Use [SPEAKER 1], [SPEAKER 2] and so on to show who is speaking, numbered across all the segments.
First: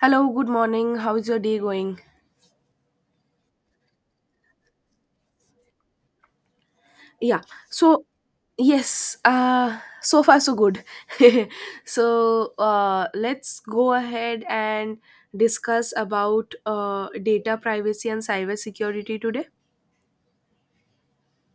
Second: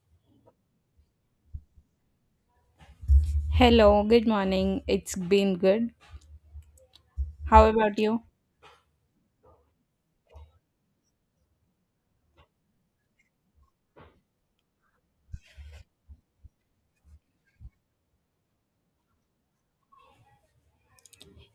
[SPEAKER 1] Hello, good morning. How is your day going?
[SPEAKER 2] Hello, good morning. It's been good.
[SPEAKER 1] Yeah.
[SPEAKER 2] How about
[SPEAKER 1] So,
[SPEAKER 2] you?
[SPEAKER 1] Yes, so far so good. So let's go ahead and discuss about data privacy and cyber security today.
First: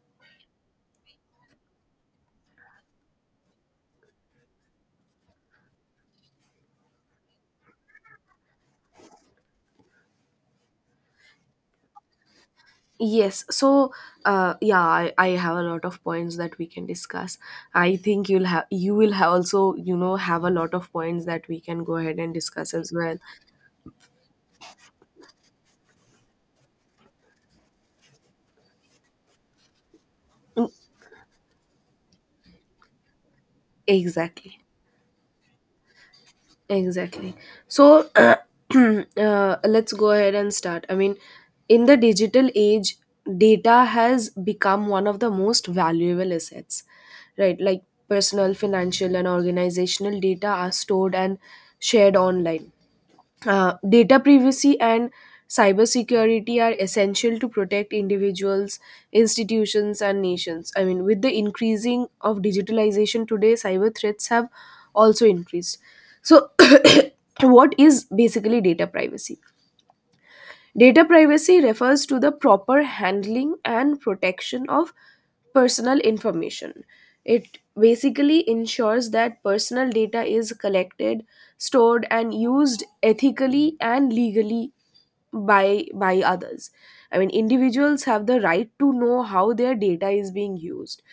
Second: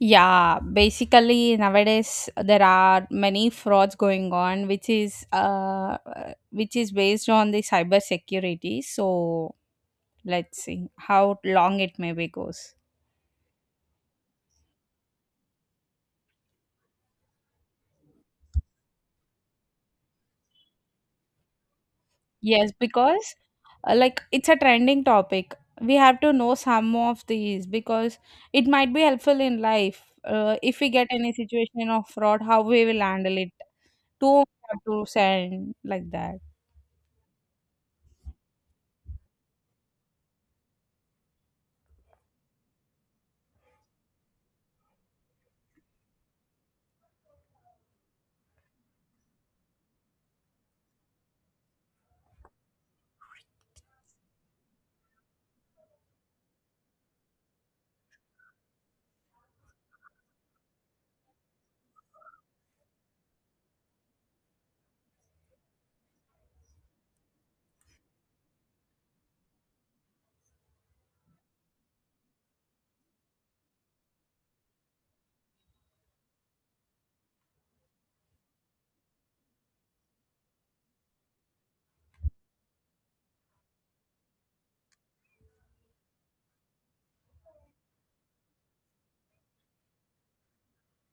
[SPEAKER 2] Yeah, basically nowadays there are many frauds going on, which is based on the cyber security. So let's see how long it maybe goes.
[SPEAKER 1] Yes, so yeah, I have a lot of points that we can discuss. I think you will have also have a lot of points that we can go ahead and
[SPEAKER 2] Yes,
[SPEAKER 1] discuss as well.
[SPEAKER 2] because like it's a trending topic. We have to know some of these because it might be helpful in life. If we get any situation of fraud, how we will handle it. Two
[SPEAKER 1] Exactly.
[SPEAKER 2] have to send like that.
[SPEAKER 1] Exactly. So let's go ahead and start. I mean, in the digital age, data has become one of the most valuable assets, right? Like personal, financial, and organizational data are stored and shared online. Data privacy and cybersecurity are essential to protect individuals, institutions, and nations. I mean, with the increasing of digitalization today, cyber threats have also increased. So, what is basically data privacy? Data privacy refers to the proper handling and protection of personal information. It basically ensures that personal data is collected, stored, and used ethically and legally by others. I mean individuals have the right to know how their data is being used.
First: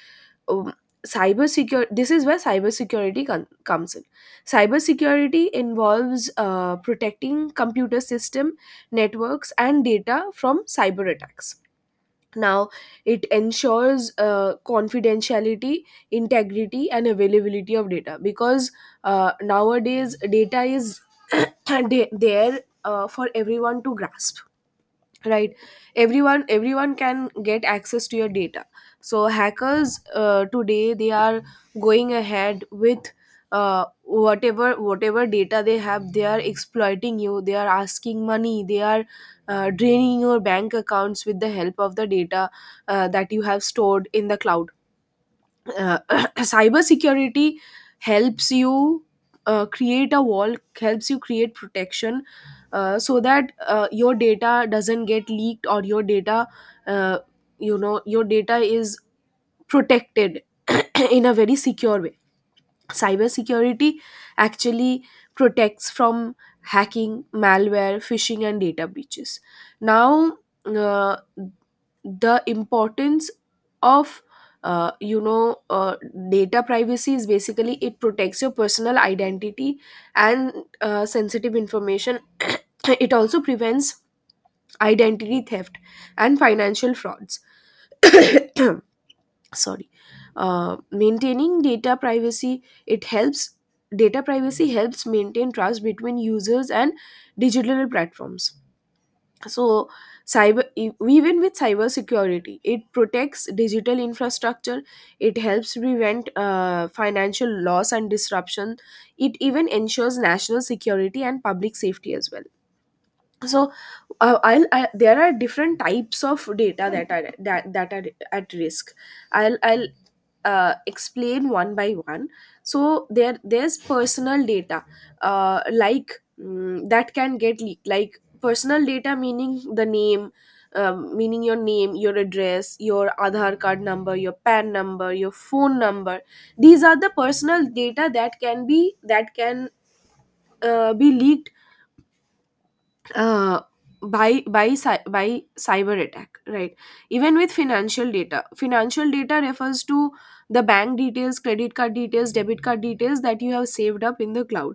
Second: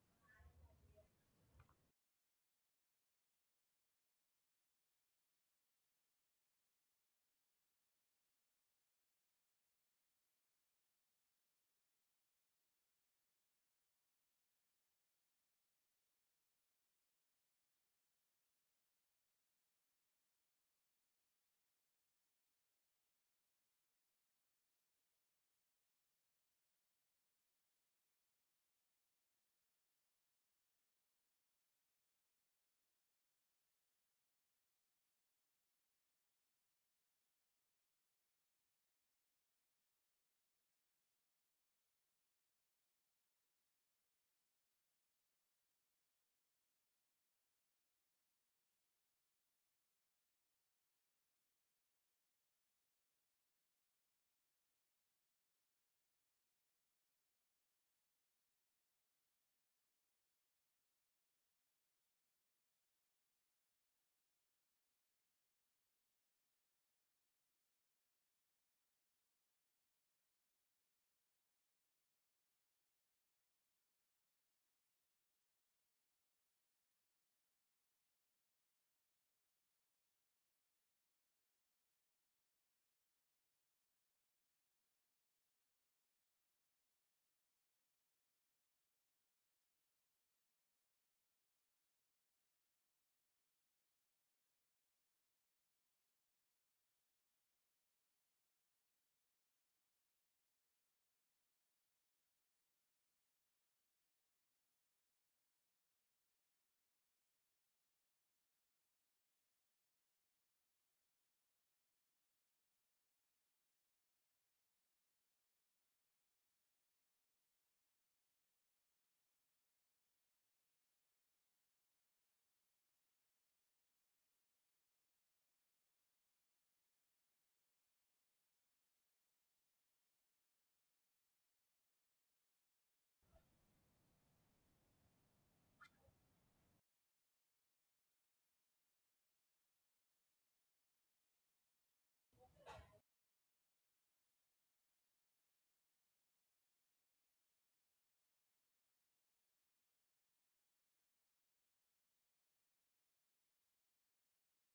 [SPEAKER 1] um, cyber secure This is where comes in. Cybersecurity involves protecting computer system networks, and data from cyber attacks. Now, it ensures confidentiality, integrity, and availability of data, because nowadays data is there, for everyone to grasp, right. Everyone can get access to your data. So hackers, today they are going ahead with whatever data they have. They are exploiting you, they are asking money, they are draining your bank accounts with the help of the data that you have stored in the cloud. uh, Cybersecurity helps you create a wall, helps you create protection, so that your data doesn't get leaked, or your data, uh, your data is protected in a very secure way. Cybersecurity actually protects from hacking, malware, phishing, and data breaches. Now, uh, the importance of, uh, you know uh, data privacy is basically it protects your personal identity and sensitive information. It also prevents identity theft and financial frauds. Sorry. Maintaining data privacy it helps Data privacy helps maintain trust between users and digital platforms. So even with cyber security, it protects digital infrastructure. It helps prevent financial loss and disruption. It even ensures national security and public safety as well. So there are different types of data that are that, that are at risk. I'll explain one by one. So there's personal data, like, that can get leaked, like personal data, meaning the name, meaning your name, your address, your Aadhaar card number, your pan number, your phone number. These are the personal data that can be, that can be leaked uh, by cyber attack, right. Even with financial data, financial data refers to the bank details, credit card details, debit card details that you have saved up in the cloud.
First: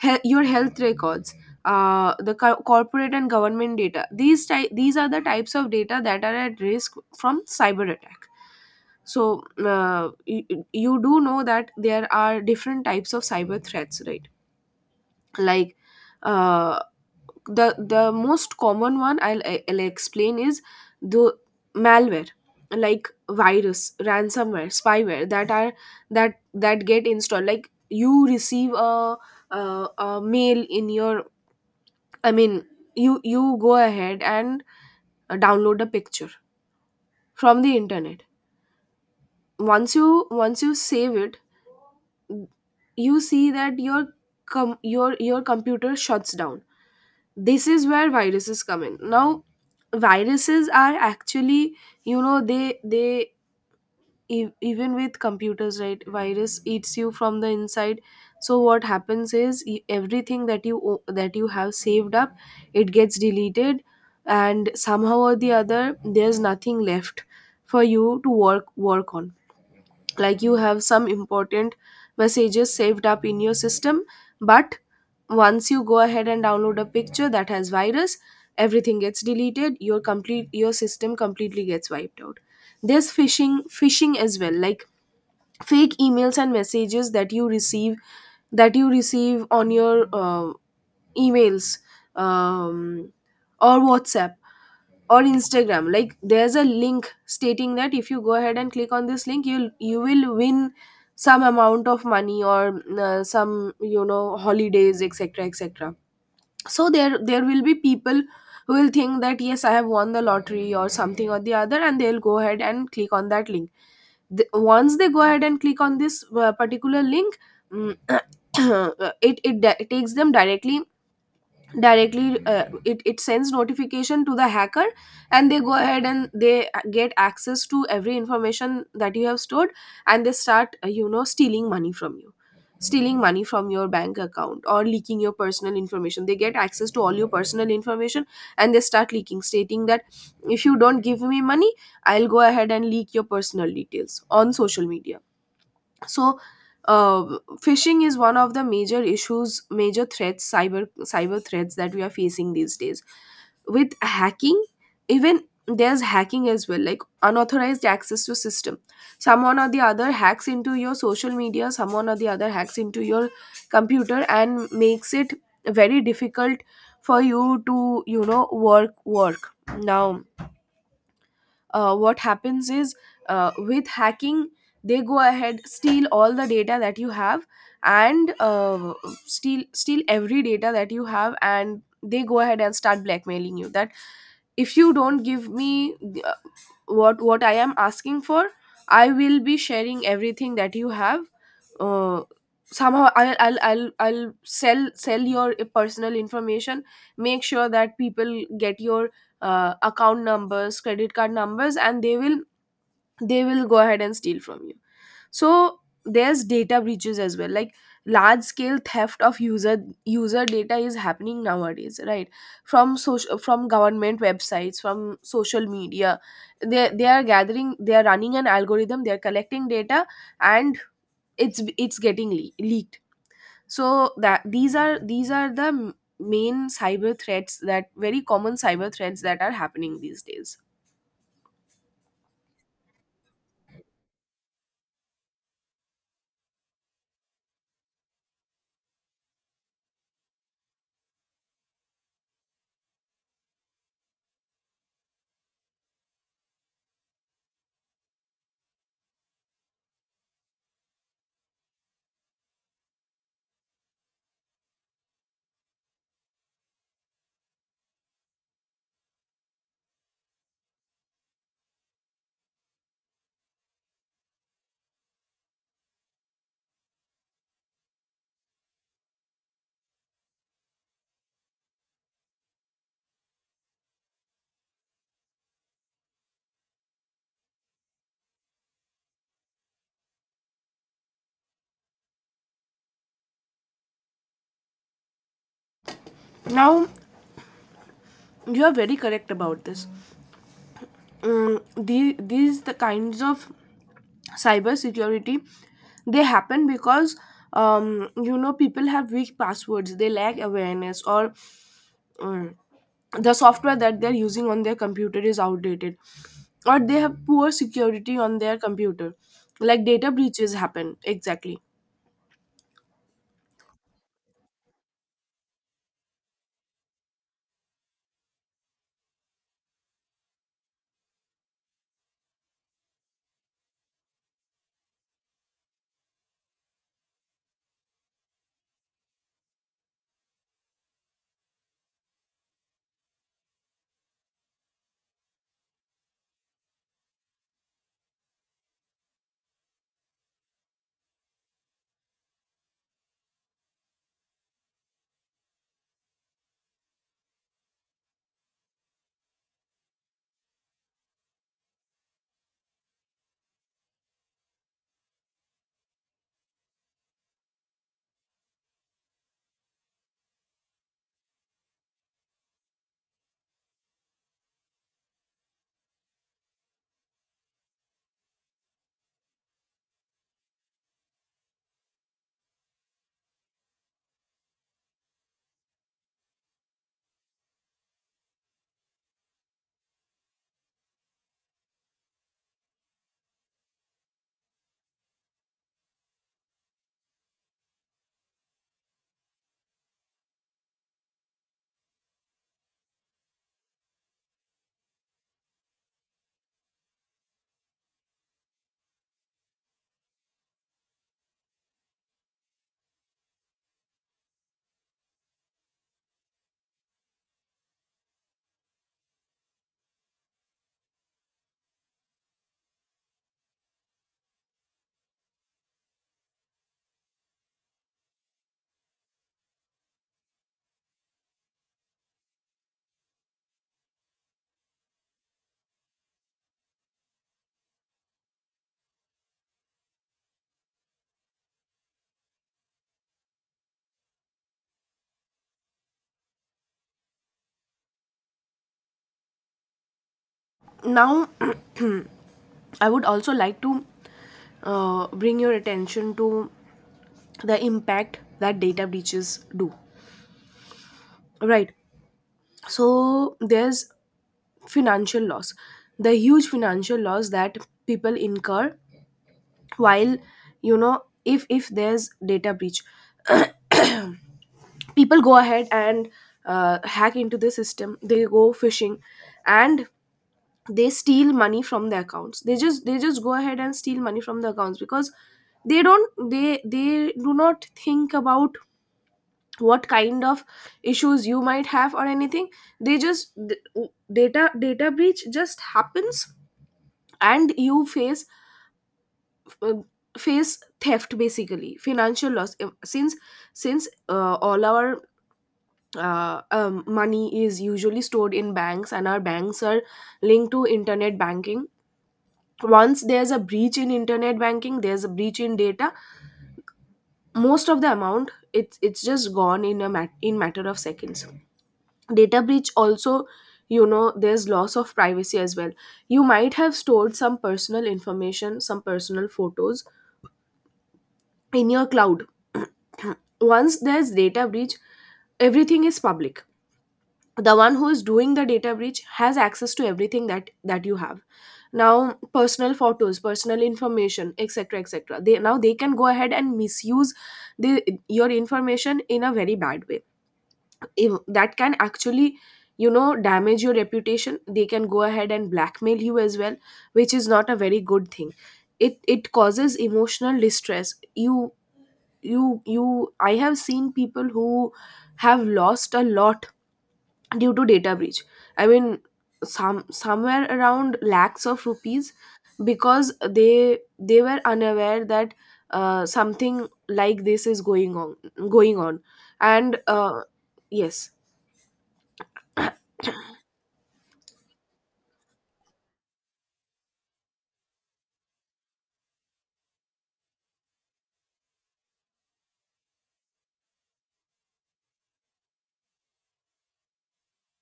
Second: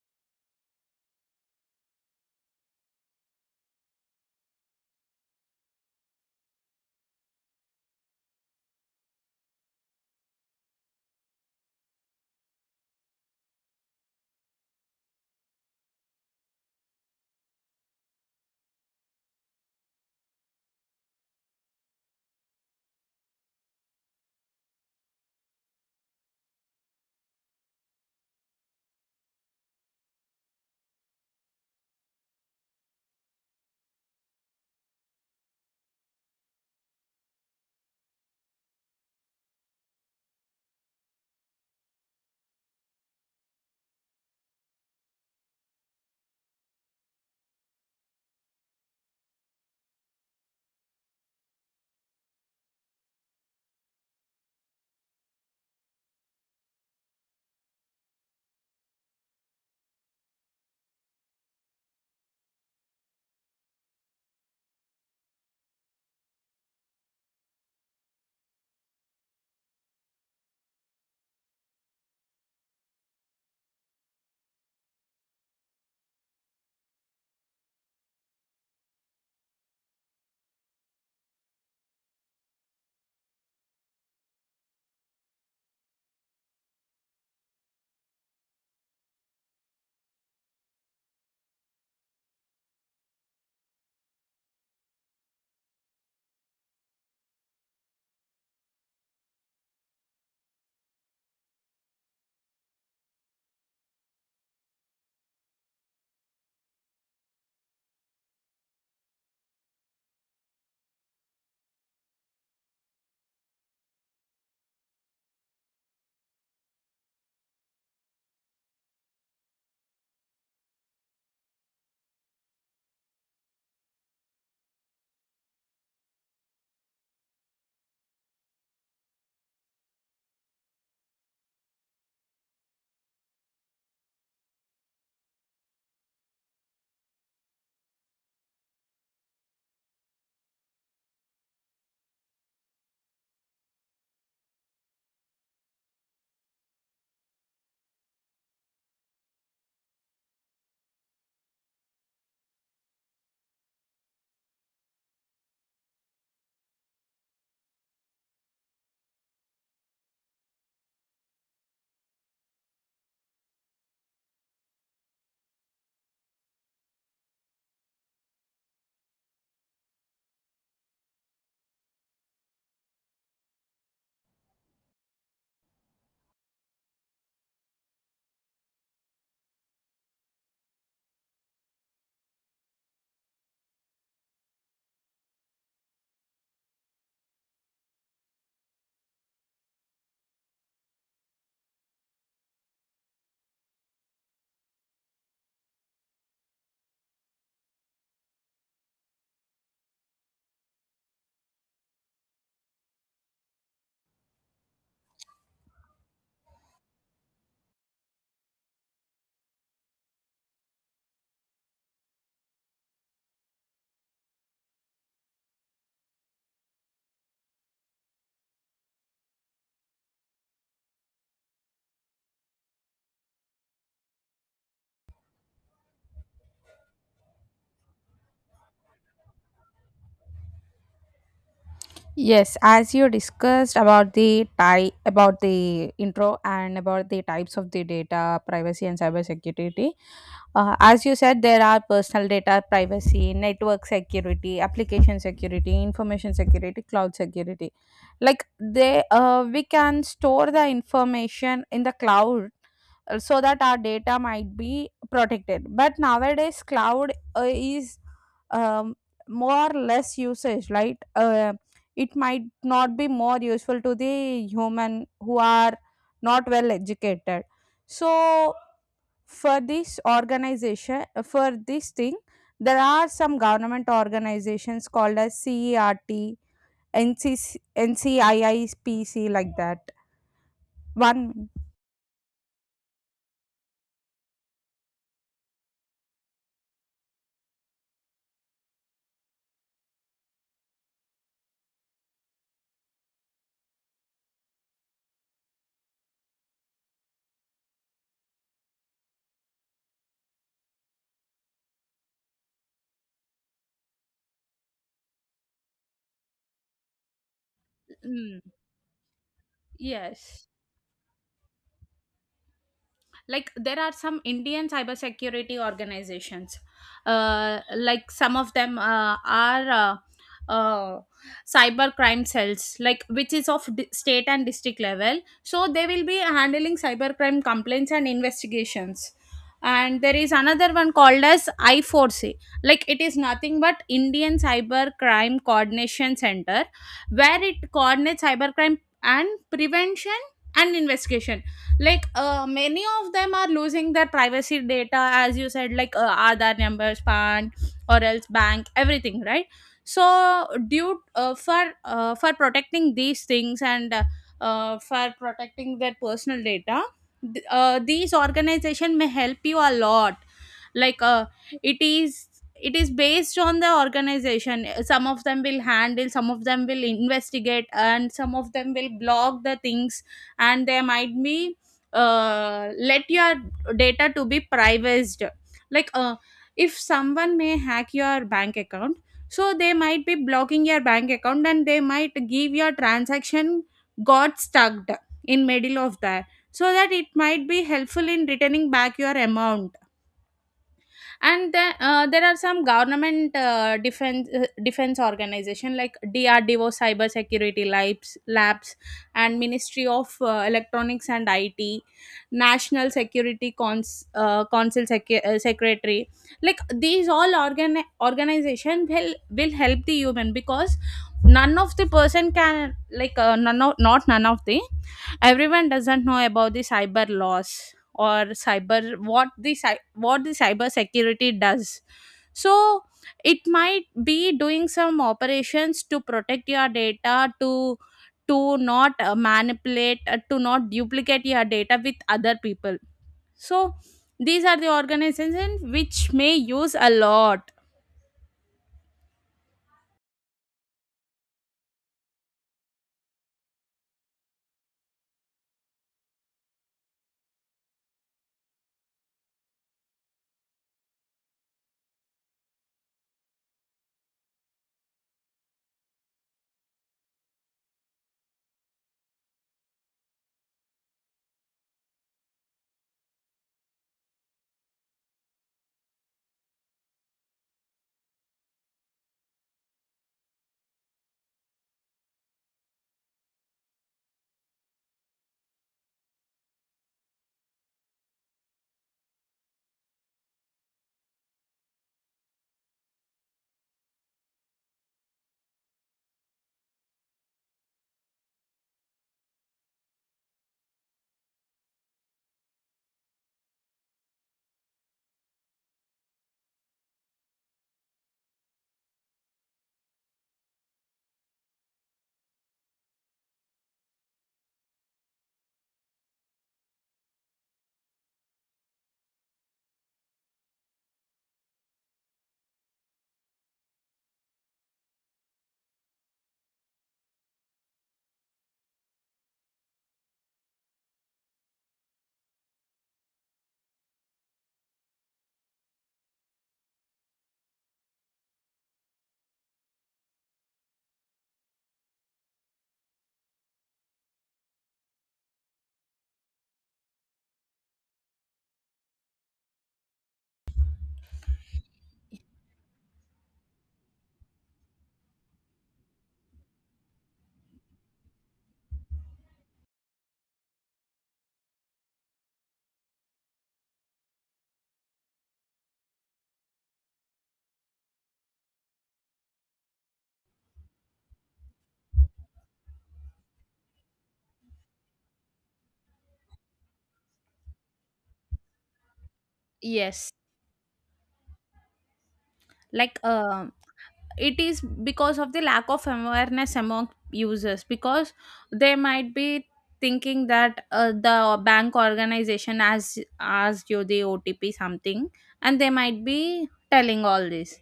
[SPEAKER 1] Your health records, corporate and government data, these are the types of data that are at risk from cyber attack. So you do know that there are different types of cyber threats, right? Like uh, the most common one I'll explain is the malware, like virus, ransomware, spyware that are that get installed. Like you receive a mail in your, I mean, you go ahead and download a picture from the internet. Once you save it, you see that your computer shuts down. This is where viruses come in. Now, viruses are actually, you know, even with computers, right, virus eats you from the inside. So what happens is, everything that that you have saved up, it gets deleted, and somehow or the other, there's nothing left for you to work on. Like you have some important messages saved up in your system, but once you go ahead and download a picture that has virus, everything gets deleted. Your system completely gets wiped out. There's phishing as well, like fake emails and messages that you receive, on your emails, um, or whatsapp or instagram. Like there's a link stating that if you go ahead and click on this link, you will win some amount of money, or some, you know, holidays, etc., etc. So there will be people who will think that, yes, I have won the lottery or something or the other, and they'll go ahead and click on that link. Once they go ahead and click on this particular link, mm, takes them directly. It sends notification to the hacker, and they go ahead and they get access to every information that you have stored, and they start, stealing money from you, stealing money from your bank account, or leaking your personal information. They get access to all your personal information, and they start leaking, stating that, if you don't give me money, I'll go ahead and leak your personal details on social media. So, uh, phishing is one of the major issues, major threats, cyber threats that we are facing these days. With hacking, even there's hacking as well, like unauthorized access to system. Someone or the other hacks into your social media, someone or the other hacks into your computer and makes it very difficult for you to, you know, work. Now, what happens is, with hacking, they go ahead, steal all the data that you have, and steal every data that you have, and they go ahead and start blackmailing you that, if you don't give me uh, what I am asking for, I will be sharing everything that you have. Uh, somehow I'll, I'll i'll i'll sell sell your personal information, make sure that people get your account numbers, credit card numbers, and they will go ahead and steal from you. So there's data breaches as well, like large scale theft of user data is happening nowadays, right? From government websites, from social media, they are gathering, they are running an algorithm, they are collecting data, and it's getting leaked. So that these are the main cyber threats, that very common cyber threats that are happening these days.
[SPEAKER 2] Yes, as you discussed about the type, about the intro and about the types of the data privacy and cybersecurity. As you said, there are personal data privacy, network security, application security, information security, cloud security. We can store the information in the cloud so that our data might be protected, but nowadays cloud is, um, more or less usage, right? It might not be more useful to the human who are not well educated. So for this organization, for this thing, there are some government organizations called as CERT, NCC, NCIIPC, like that. One
[SPEAKER 1] Now, you are very correct about this. The, these the kinds of cybersecurity, they happen because, you know, people have weak passwords, they lack awareness, or um, the software that they're using on their computer is outdated, or they have poor security on
[SPEAKER 2] Mm,
[SPEAKER 1] their computer, like data
[SPEAKER 2] yes,
[SPEAKER 1] breaches happen. Exactly.
[SPEAKER 2] like there are some Indian cybersecurity organizations, like some of them are cyber crime cells, like which is of state and district level, so they will be handling cyber crime complaints and investigations. And there is another one called as i4c, like it is nothing but Indian Cyber Crime Coordination Center, where it coordinates cybercrime and prevention and investigation. Like many of them are losing their privacy data, as you said, like Aadhaar numbers, pan, or else bank, everything, right? So due for protecting these things, and for protecting their personal data, these organization may help you a lot. Like it is, it is based on the organization. Some of them will handle, some of them will investigate, and some of them will block the things. And there might be, let your data to be privacy. Like if someone may hack your bank account, so they might be blocking your bank account, and they might give your transaction got stuck in middle of that, so that it might be helpful in returning back your amount. And there are some government defense organization like DRDO cyber security labs and Ministry of Electronics and IT, National Security Council secretary. Like these all organization will help the human, because none of the person can, like none of the, everyone doesn't know about the cyber laws, or cyber, what the cyber security does. So it might be doing some operations to protect your data, to not manipulate to not duplicate your data with other people. So these are the organizations which may use a lot.
[SPEAKER 1] Now, I would also like to bring your attention to the impact that data breaches do, right? So there's financial loss, the huge financial loss that people incur, while, you know, if there's data breach. People go ahead and hack into the system, they go phishing, and they steal money from the accounts. They just go ahead and steal money from the accounts, because they don't they do not think about what kind of issues you might have or anything. They just d- data data breach just happens, and you face, uh, face theft, basically financial loss. Since all our money is usually stored in banks, and our banks are linked to internet banking, once there's a breach in internet banking, there's a breach in data, most of the amount, it's just gone in a mat- in matter of seconds. Data breach also, you know, there's loss of privacy as well. You might have stored some personal information, some personal photos in your cloud. Once there's data breach, everything is public. The one who is doing the data breach has access to everything that you have. Now, personal photos, personal information, etc., etc. They can go ahead and misuse the your information in a very bad way. If that can actually damage your reputation, they can go ahead and blackmail you as well, which is not a very good thing. It causes emotional distress. You I have seen people who have lost a lot due to data breach. I mean, somewhere around lakhs of rupees, because they were unaware that something like this is going on going on and
[SPEAKER 2] Yes,
[SPEAKER 1] yes,
[SPEAKER 2] like it is because of the lack of awareness among users, because they might be thinking that the bank organization has asked you the otp something, and they might be telling all this.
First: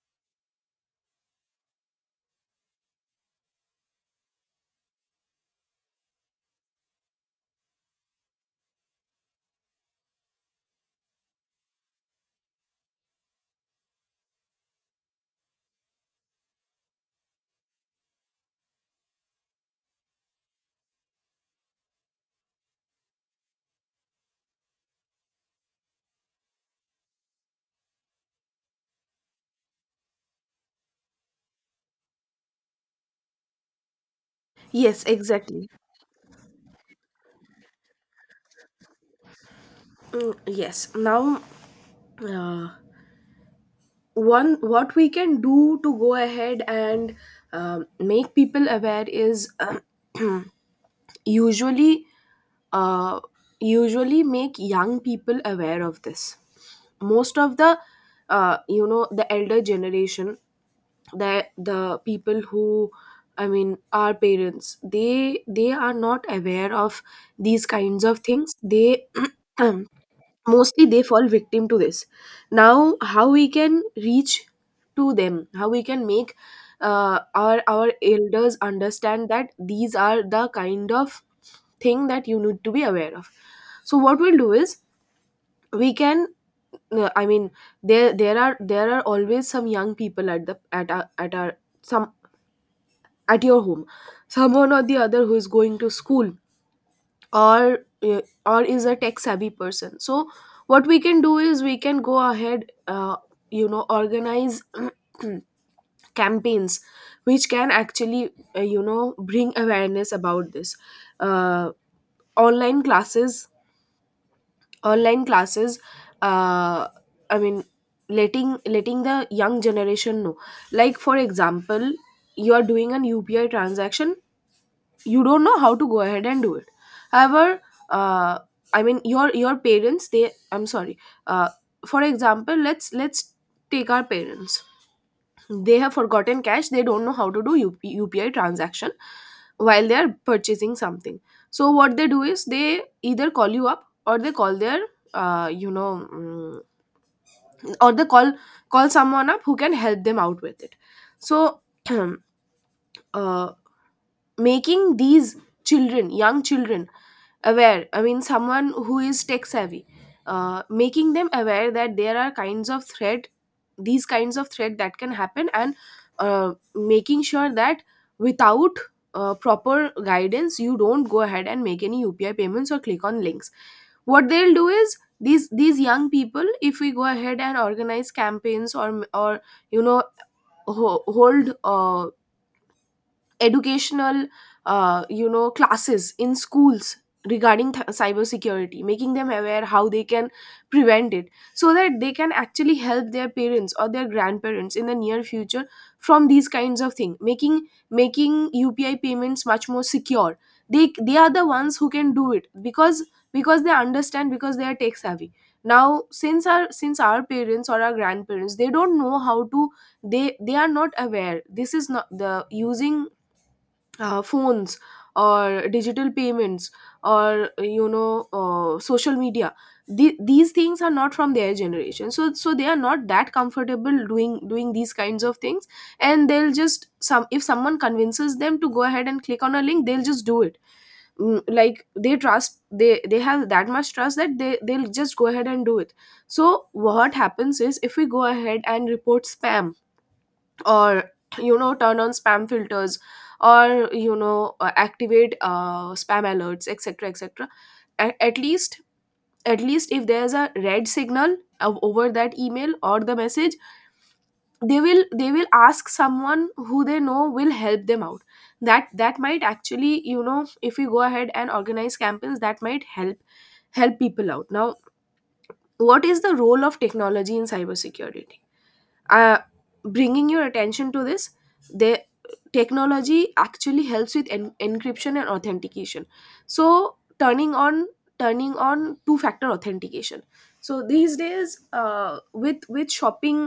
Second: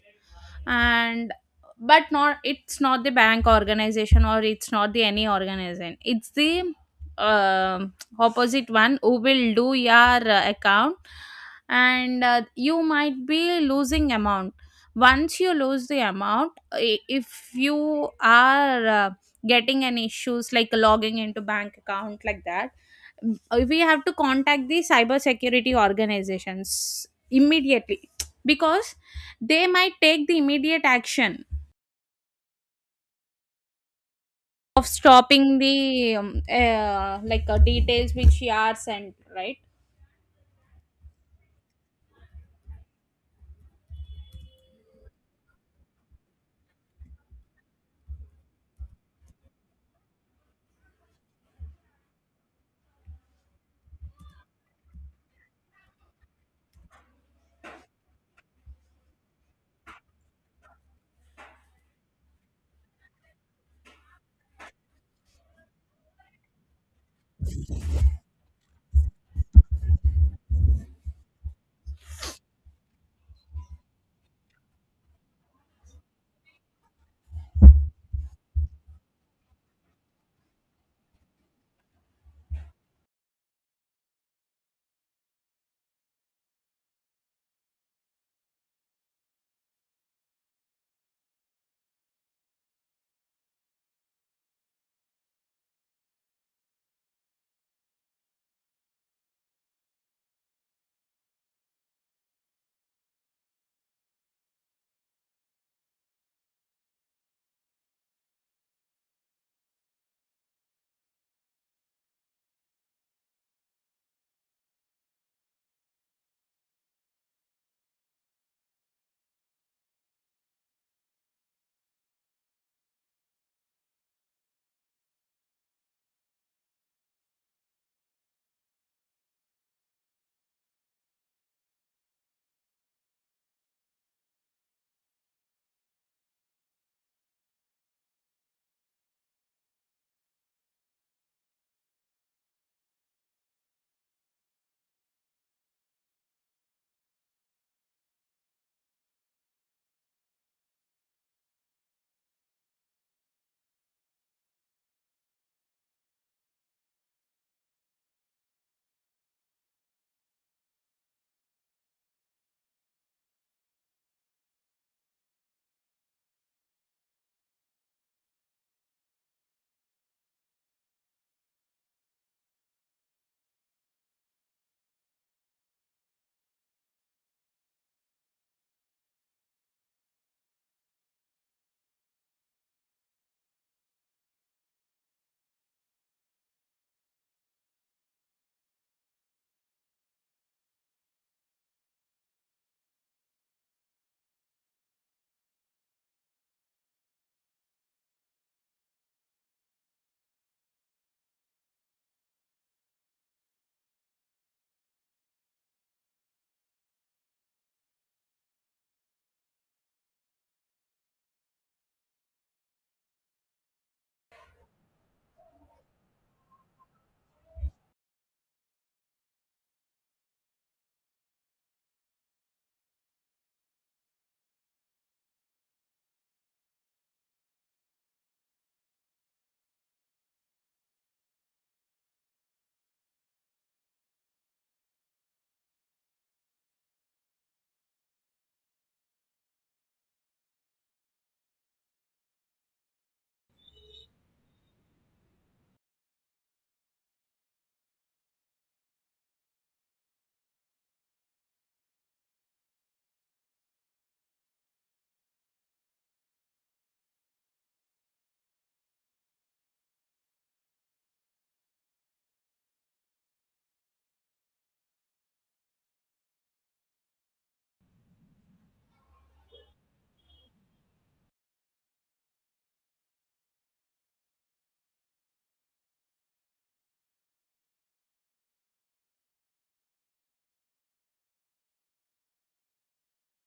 [SPEAKER 2] And but not, it's not the bank organization, or it's not the any organization, it's the, um, opposite one who will do your account, and you might be losing amount. Once you lose the amount, if you are getting any issues like logging into bank account like that, we have to contact the cyber security organizations immediately, because they might take the immediate action of
[SPEAKER 1] yes,
[SPEAKER 2] stopping
[SPEAKER 1] exactly.
[SPEAKER 2] the details which you are sent, right?
[SPEAKER 1] Mm, yes, now uh, one what we can do to go ahead and make people aware is usually, uh, make young people aware of this. Most of the the elder generation, the people who, I mean, our parents, they are not aware of these kinds of things. They Mostly they fall victim to this. Now, how we can reach to them, how we can make our elders understand that these are the kind of thing that you need to be aware of. So what we'll do is, we can I mean, there are always some young people at the at our some at your home, someone or the other who is going to school, or is a tech savvy person. So what we can do is we can go ahead, organize campaigns which can actually, bring awareness about this. uh, Online classes, online classes uh, I mean, letting the young generation know, like for example, you are doing an upi transaction, you don't know how to go ahead and do it. However, uh, I mean, your parents, they I'm sorry. uh, for example, let's take our parents. They have forgotten cash, they don't know how to do upi transaction while they are purchasing something. So what they do is, they either call you up, or they call their, uh, you know mm, or they call someone up who can help them out with it. So uh, making these, children young children aware, I mean someone who is tech savvy, making them aware that there are kinds of threat these kinds of threat that can happen, and making sure that, without proper guidance, you don't go ahead and make any upi payments or click on links. What they'll do is, these young people, if we go ahead and organize campaigns, or, you know hold, educational, classes in schools regarding, cyber security, making them aware how they can prevent it, so that they can actually help their parents or their grandparents in the near future from these kinds of things, making upi payments much more secure. They are the ones who can do it, because they understand, because they are tech savvy. Now, since our parents or our grandparents, they don't know how to. They are not aware. This is not the using phones or digital payments, or social media. These things are not from their generation, so they are not that comfortable doing these kinds of things. And they'll just, some if someone convinces them to go ahead and click on a link, they'll just do it. Like, they have that much trust that they'll just go ahead and do it. So what happens is, if we go ahead and report spam, or turn on spam filters, or activate spam alerts, etc, etc. A- at least at least, if there's a red signal over that email or the message, they will ask someone who they know will help them out. That might actually, if we go ahead and organize campaigns, that might help, people out. Now, what is the role of technology in cybersecurity? uh, Bringing your attention to this, the technology actually helps with encryption and authentication. So, turning on two factor authentication. So these days, with shopping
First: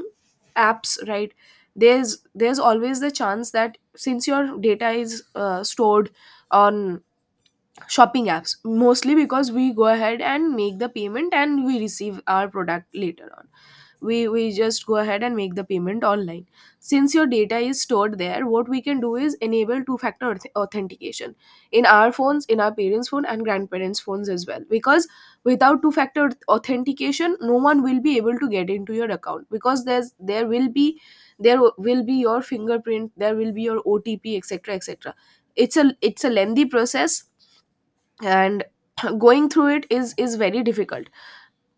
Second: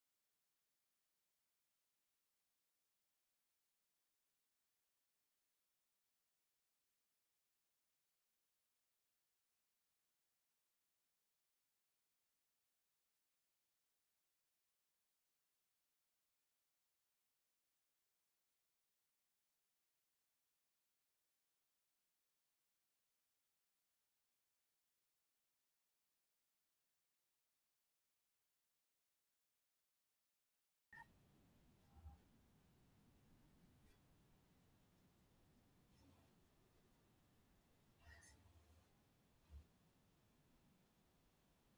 [SPEAKER 1] apps, right, there's always the chance that, since your data is stored on shopping apps, mostly because we go ahead and make the payment and we receive our product later on. We just go ahead and make the payment online. Since your data is stored there, what we can do is enable two factor authentication in our phones, in our parents phone and grandparents phones as well, because without two factor authentication, no one will be able to get into your account, because there will be your fingerprint, there will be your otp, etc, etc. It's a lengthy process. And going through it is very difficult.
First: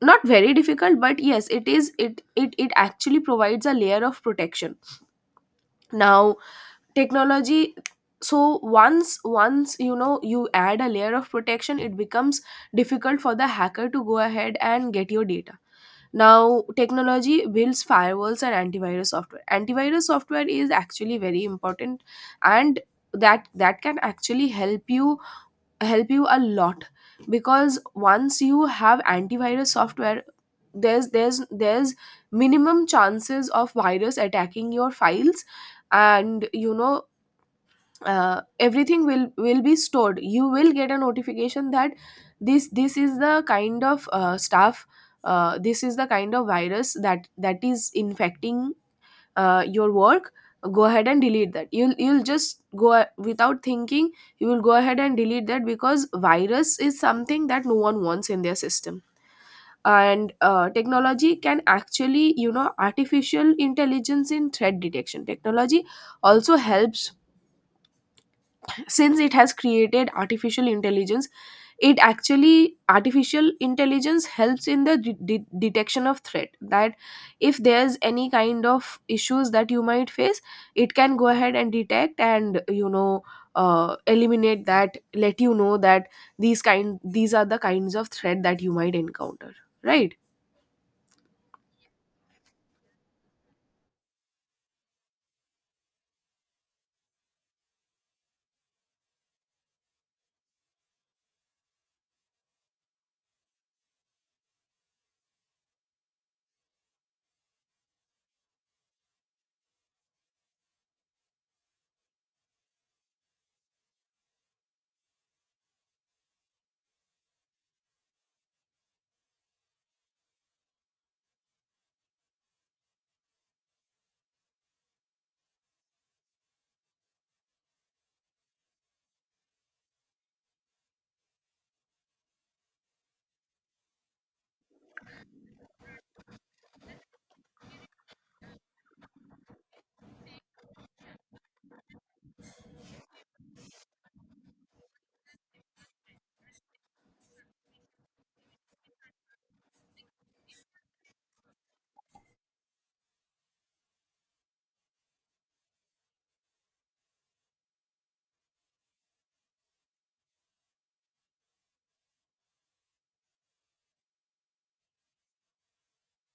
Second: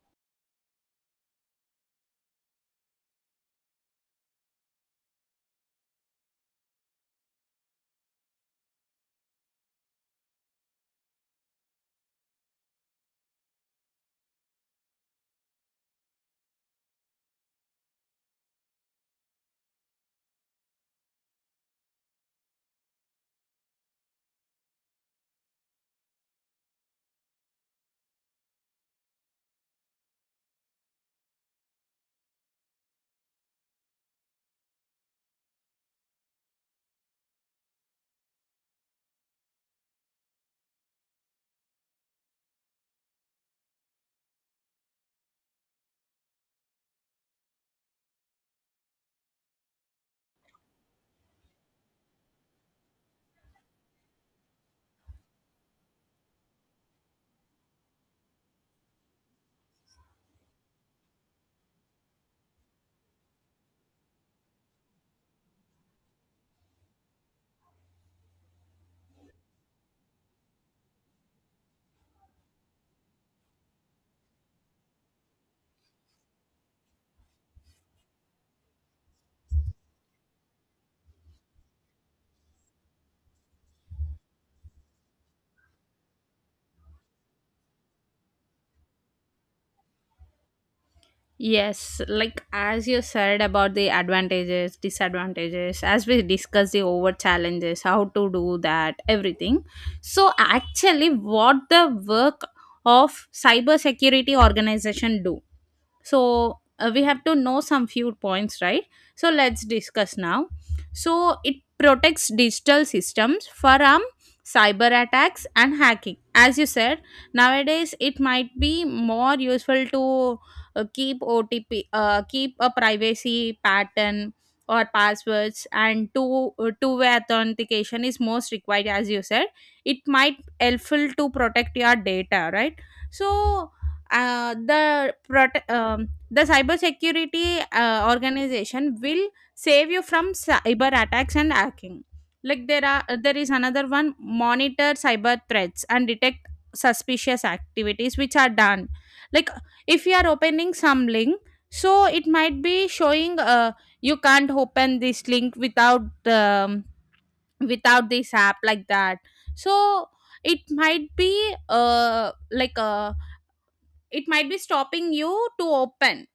[SPEAKER 1] Not very difficult, but yes, it is. It actually provides a layer of protection. Now, technology so once, you add a layer of protection, it becomes difficult for the hacker to go ahead and get your data. Now, technology builds firewalls and antivirus software. Antivirus software is actually very important, and that can actually help you, a lot. Because once you have antivirus software, there's minimum chances of virus attacking your files. And, everything will be stored. You will get a notification that this is the kind of stuff. This is the kind of virus that is infecting your work. Go ahead and delete that. You'll just go, without thinking, you will go ahead and delete that, because virus is something that no one wants in their system. And technology can actually, artificial intelligence in threat detection technology also helps. Since it has created artificial intelligence, it actually artificial intelligence helps in the detection of threat. That if there's any kind of issues that you might face, it can go ahead and detect and, eliminate that. Let you know that, these are the kinds of threat that you might encounter, right.
[SPEAKER 2] Yes, like as you said about the advantages, disadvantages, as we discussed the over challenges, how to do that, everything. So actually what the work of cybersecurity organization do? So we have to know some few points, right? So let's discuss now. So it protects digital systems from cyber attacks and hacking, as you said. Nowadays it might be more useful to keep a privacy pattern or passwords, and two-way authentication is most required, as you said. It might helpful to protect your data, right? So the cybersecurity organization will save you from cyber attacks and hacking. Like there are, there is another one, monitor cyber threats and detect suspicious activities which are done. Like if you are opening some link, so it might be showing, you can't open this link without, without this app, like that. So it might be, like a, it might be stopping you to open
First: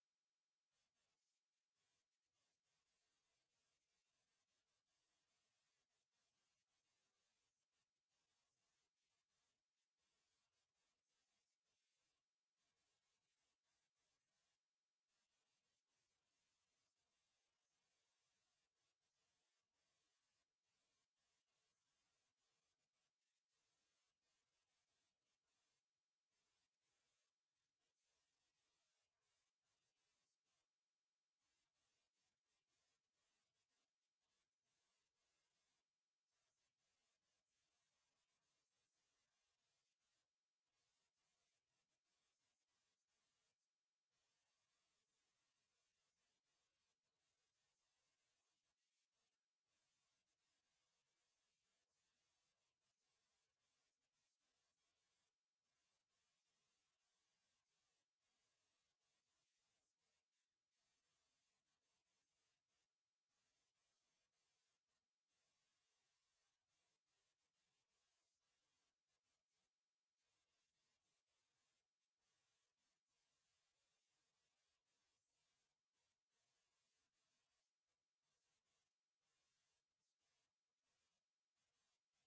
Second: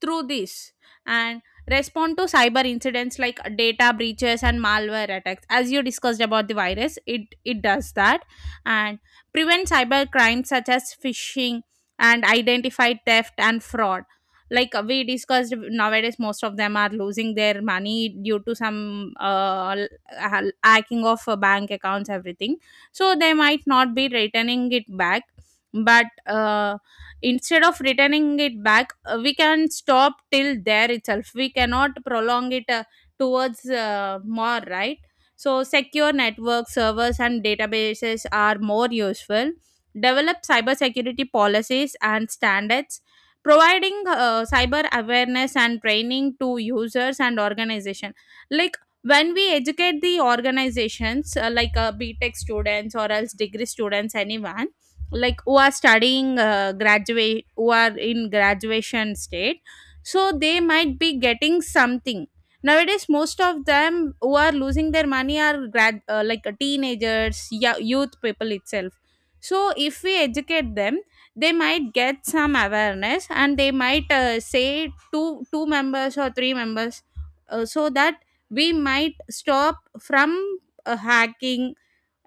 [SPEAKER 2] through this. And respond to cyber incidents like data breaches and malware attacks, as you discussed about the virus, it does that. And prevent cyber crimes such as phishing and identify theft and fraud. Like we discussed, nowadays most of them are losing their money due to some hacking of bank accounts, everything. So they might not be returning it back, but instead of returning it back, we can stop till there itself, we cannot prolong it towards more, right? So secure network servers and databases are more useful. Develop cybersecurity policies and standards, providing cyber awareness and training to users and organization. Like when we educate the organizations, B Tech students or else degree students, anyone, like who are studying, graduate, who are in graduation state, so they might be getting something. Nowadays most of them who are losing their money are grad like teenagers, yeah, youth people itself. So if we educate them, they might get some awareness, and they might say two members or three members, so that we might stop from hacking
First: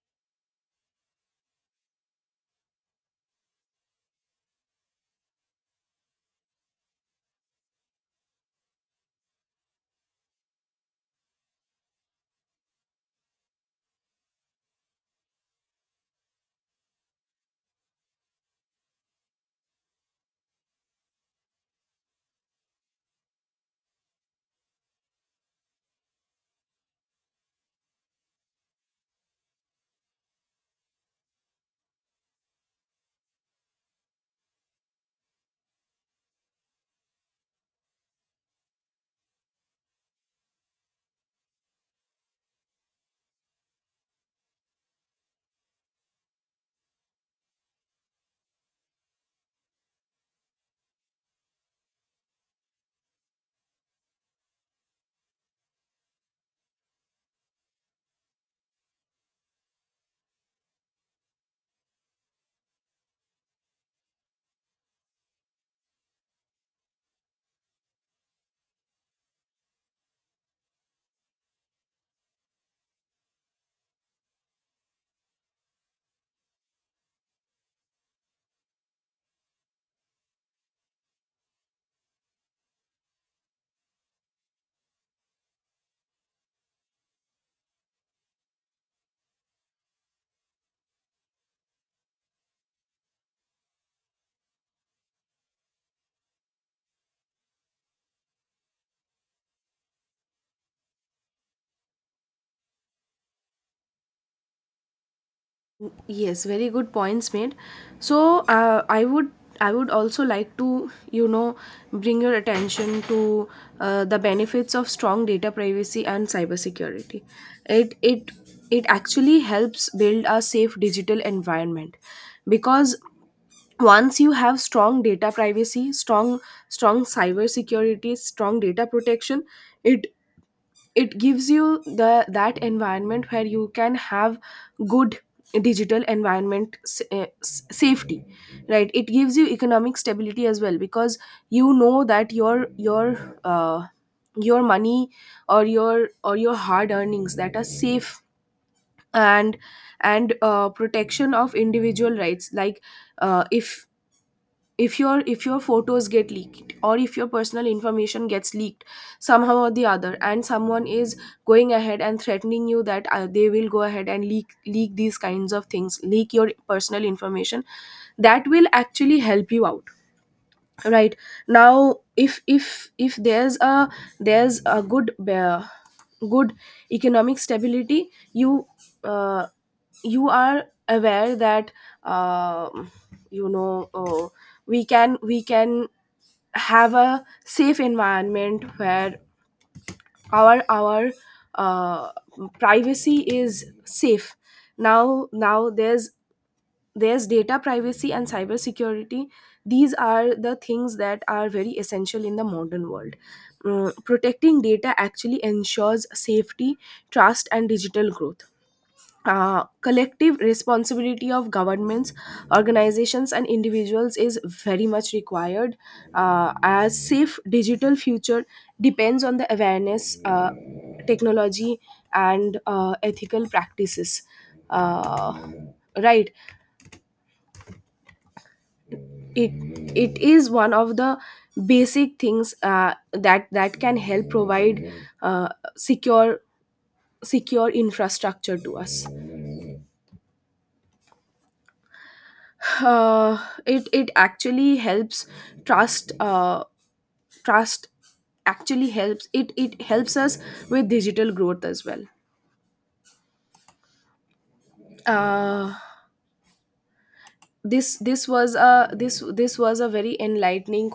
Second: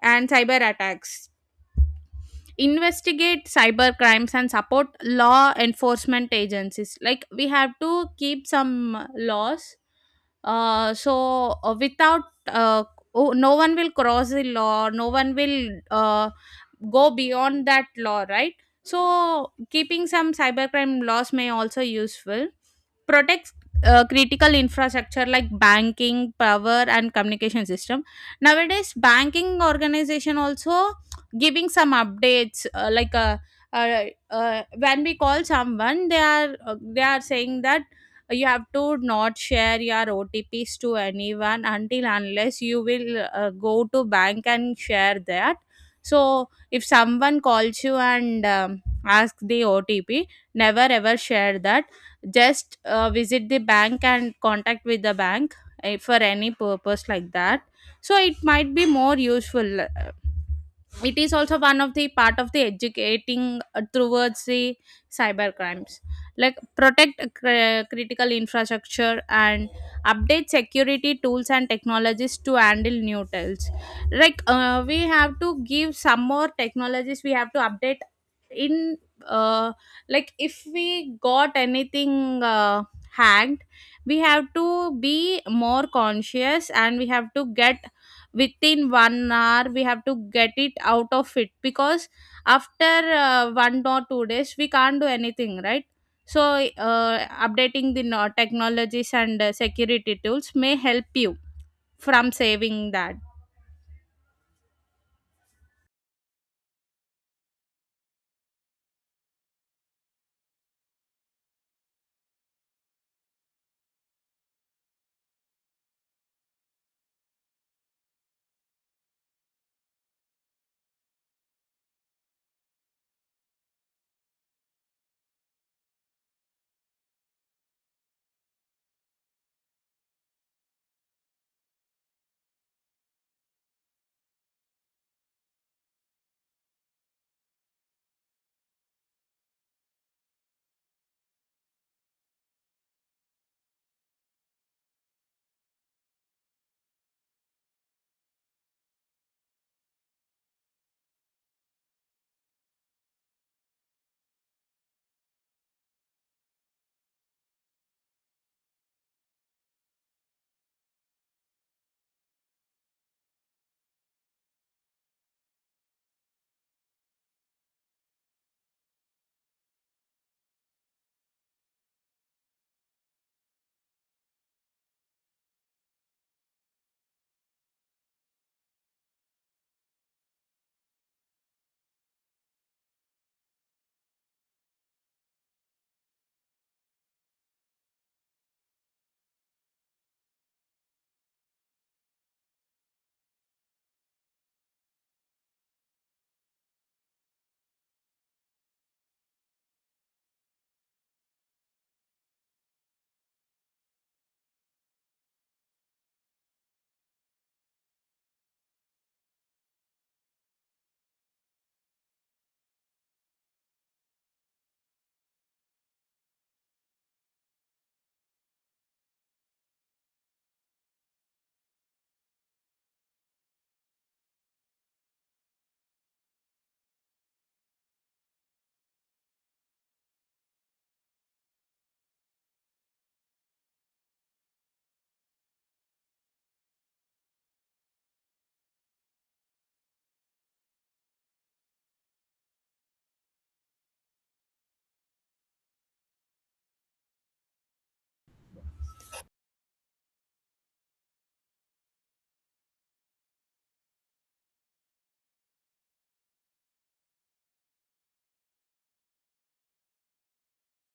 [SPEAKER 2] and cyber attacks. Investigate cyber crimes and support law enforcement agencies, like we have to keep some laws. Without uh, oh, no one will cross the law, no one will go beyond that law, right? So keeping some cybercrime laws may also useful. Protects critical infrastructure like banking, power, and communication system. Nowadays banking organization also giving some updates, when we call someone, they are, they are saying that you have to not share your otps to anyone until unless you will go to bank and share that. So if someone calls you and, ask the otp, never ever share that. Just visit the bank and contact with the bank, for any purpose like that. So it might be more useful. It is also one of the part of the educating towards the cyber crimes. Like protect critical infrastructure and update security tools and technologies to handle new tools. Like we have to give some more technologies, we have to update in, uh, like if we got anything hacked, we have to be more conscious, and we have to get within one hour, we have to get it out of it, because after one or two days we can't do anything, right? So uh, updating the technologies and security tools may help you from saving that.
[SPEAKER 1] Yes, very good points made. So I would also like to, bring your attention to the benefits of strong data privacy and cybersecurity. It it it actually helps build a safe digital environment. Because once you have strong data privacy, strong cybersecurity, strong data protection, it it gives you, the that environment where you can have good digital environment, safety, right. It gives you economic stability as well, because you know that your money, or your hard earnings that are safe. And, protection of individual rights, like uh, if if your photos get leaked, or if your personal information gets leaked somehow or the other, and someone is going ahead and threatening you that they will go ahead and leak these kinds of things, leak your personal information. That will actually help you out, right. Now, if there's a good, good economic stability, uh, you are aware that, um you know uh, we can have a safe environment where our uh, privacy is safe. Now, there's data privacy and cybersecurity. These are the things that are very essential in the modern world. Protecting data actually ensures safety, trust, and digital growth. Collective responsibility of governments, organizations, and individuals is very much required. As safe digital future depends on the awareness, technology, and ethical practices. Uh, right. It is one of the basic things, that can help provide, uh, secure secure infrastructure to us. uh, it actually helps trust. Trust actually helps. It helps us with digital growth as well. uh, this was a very enlightening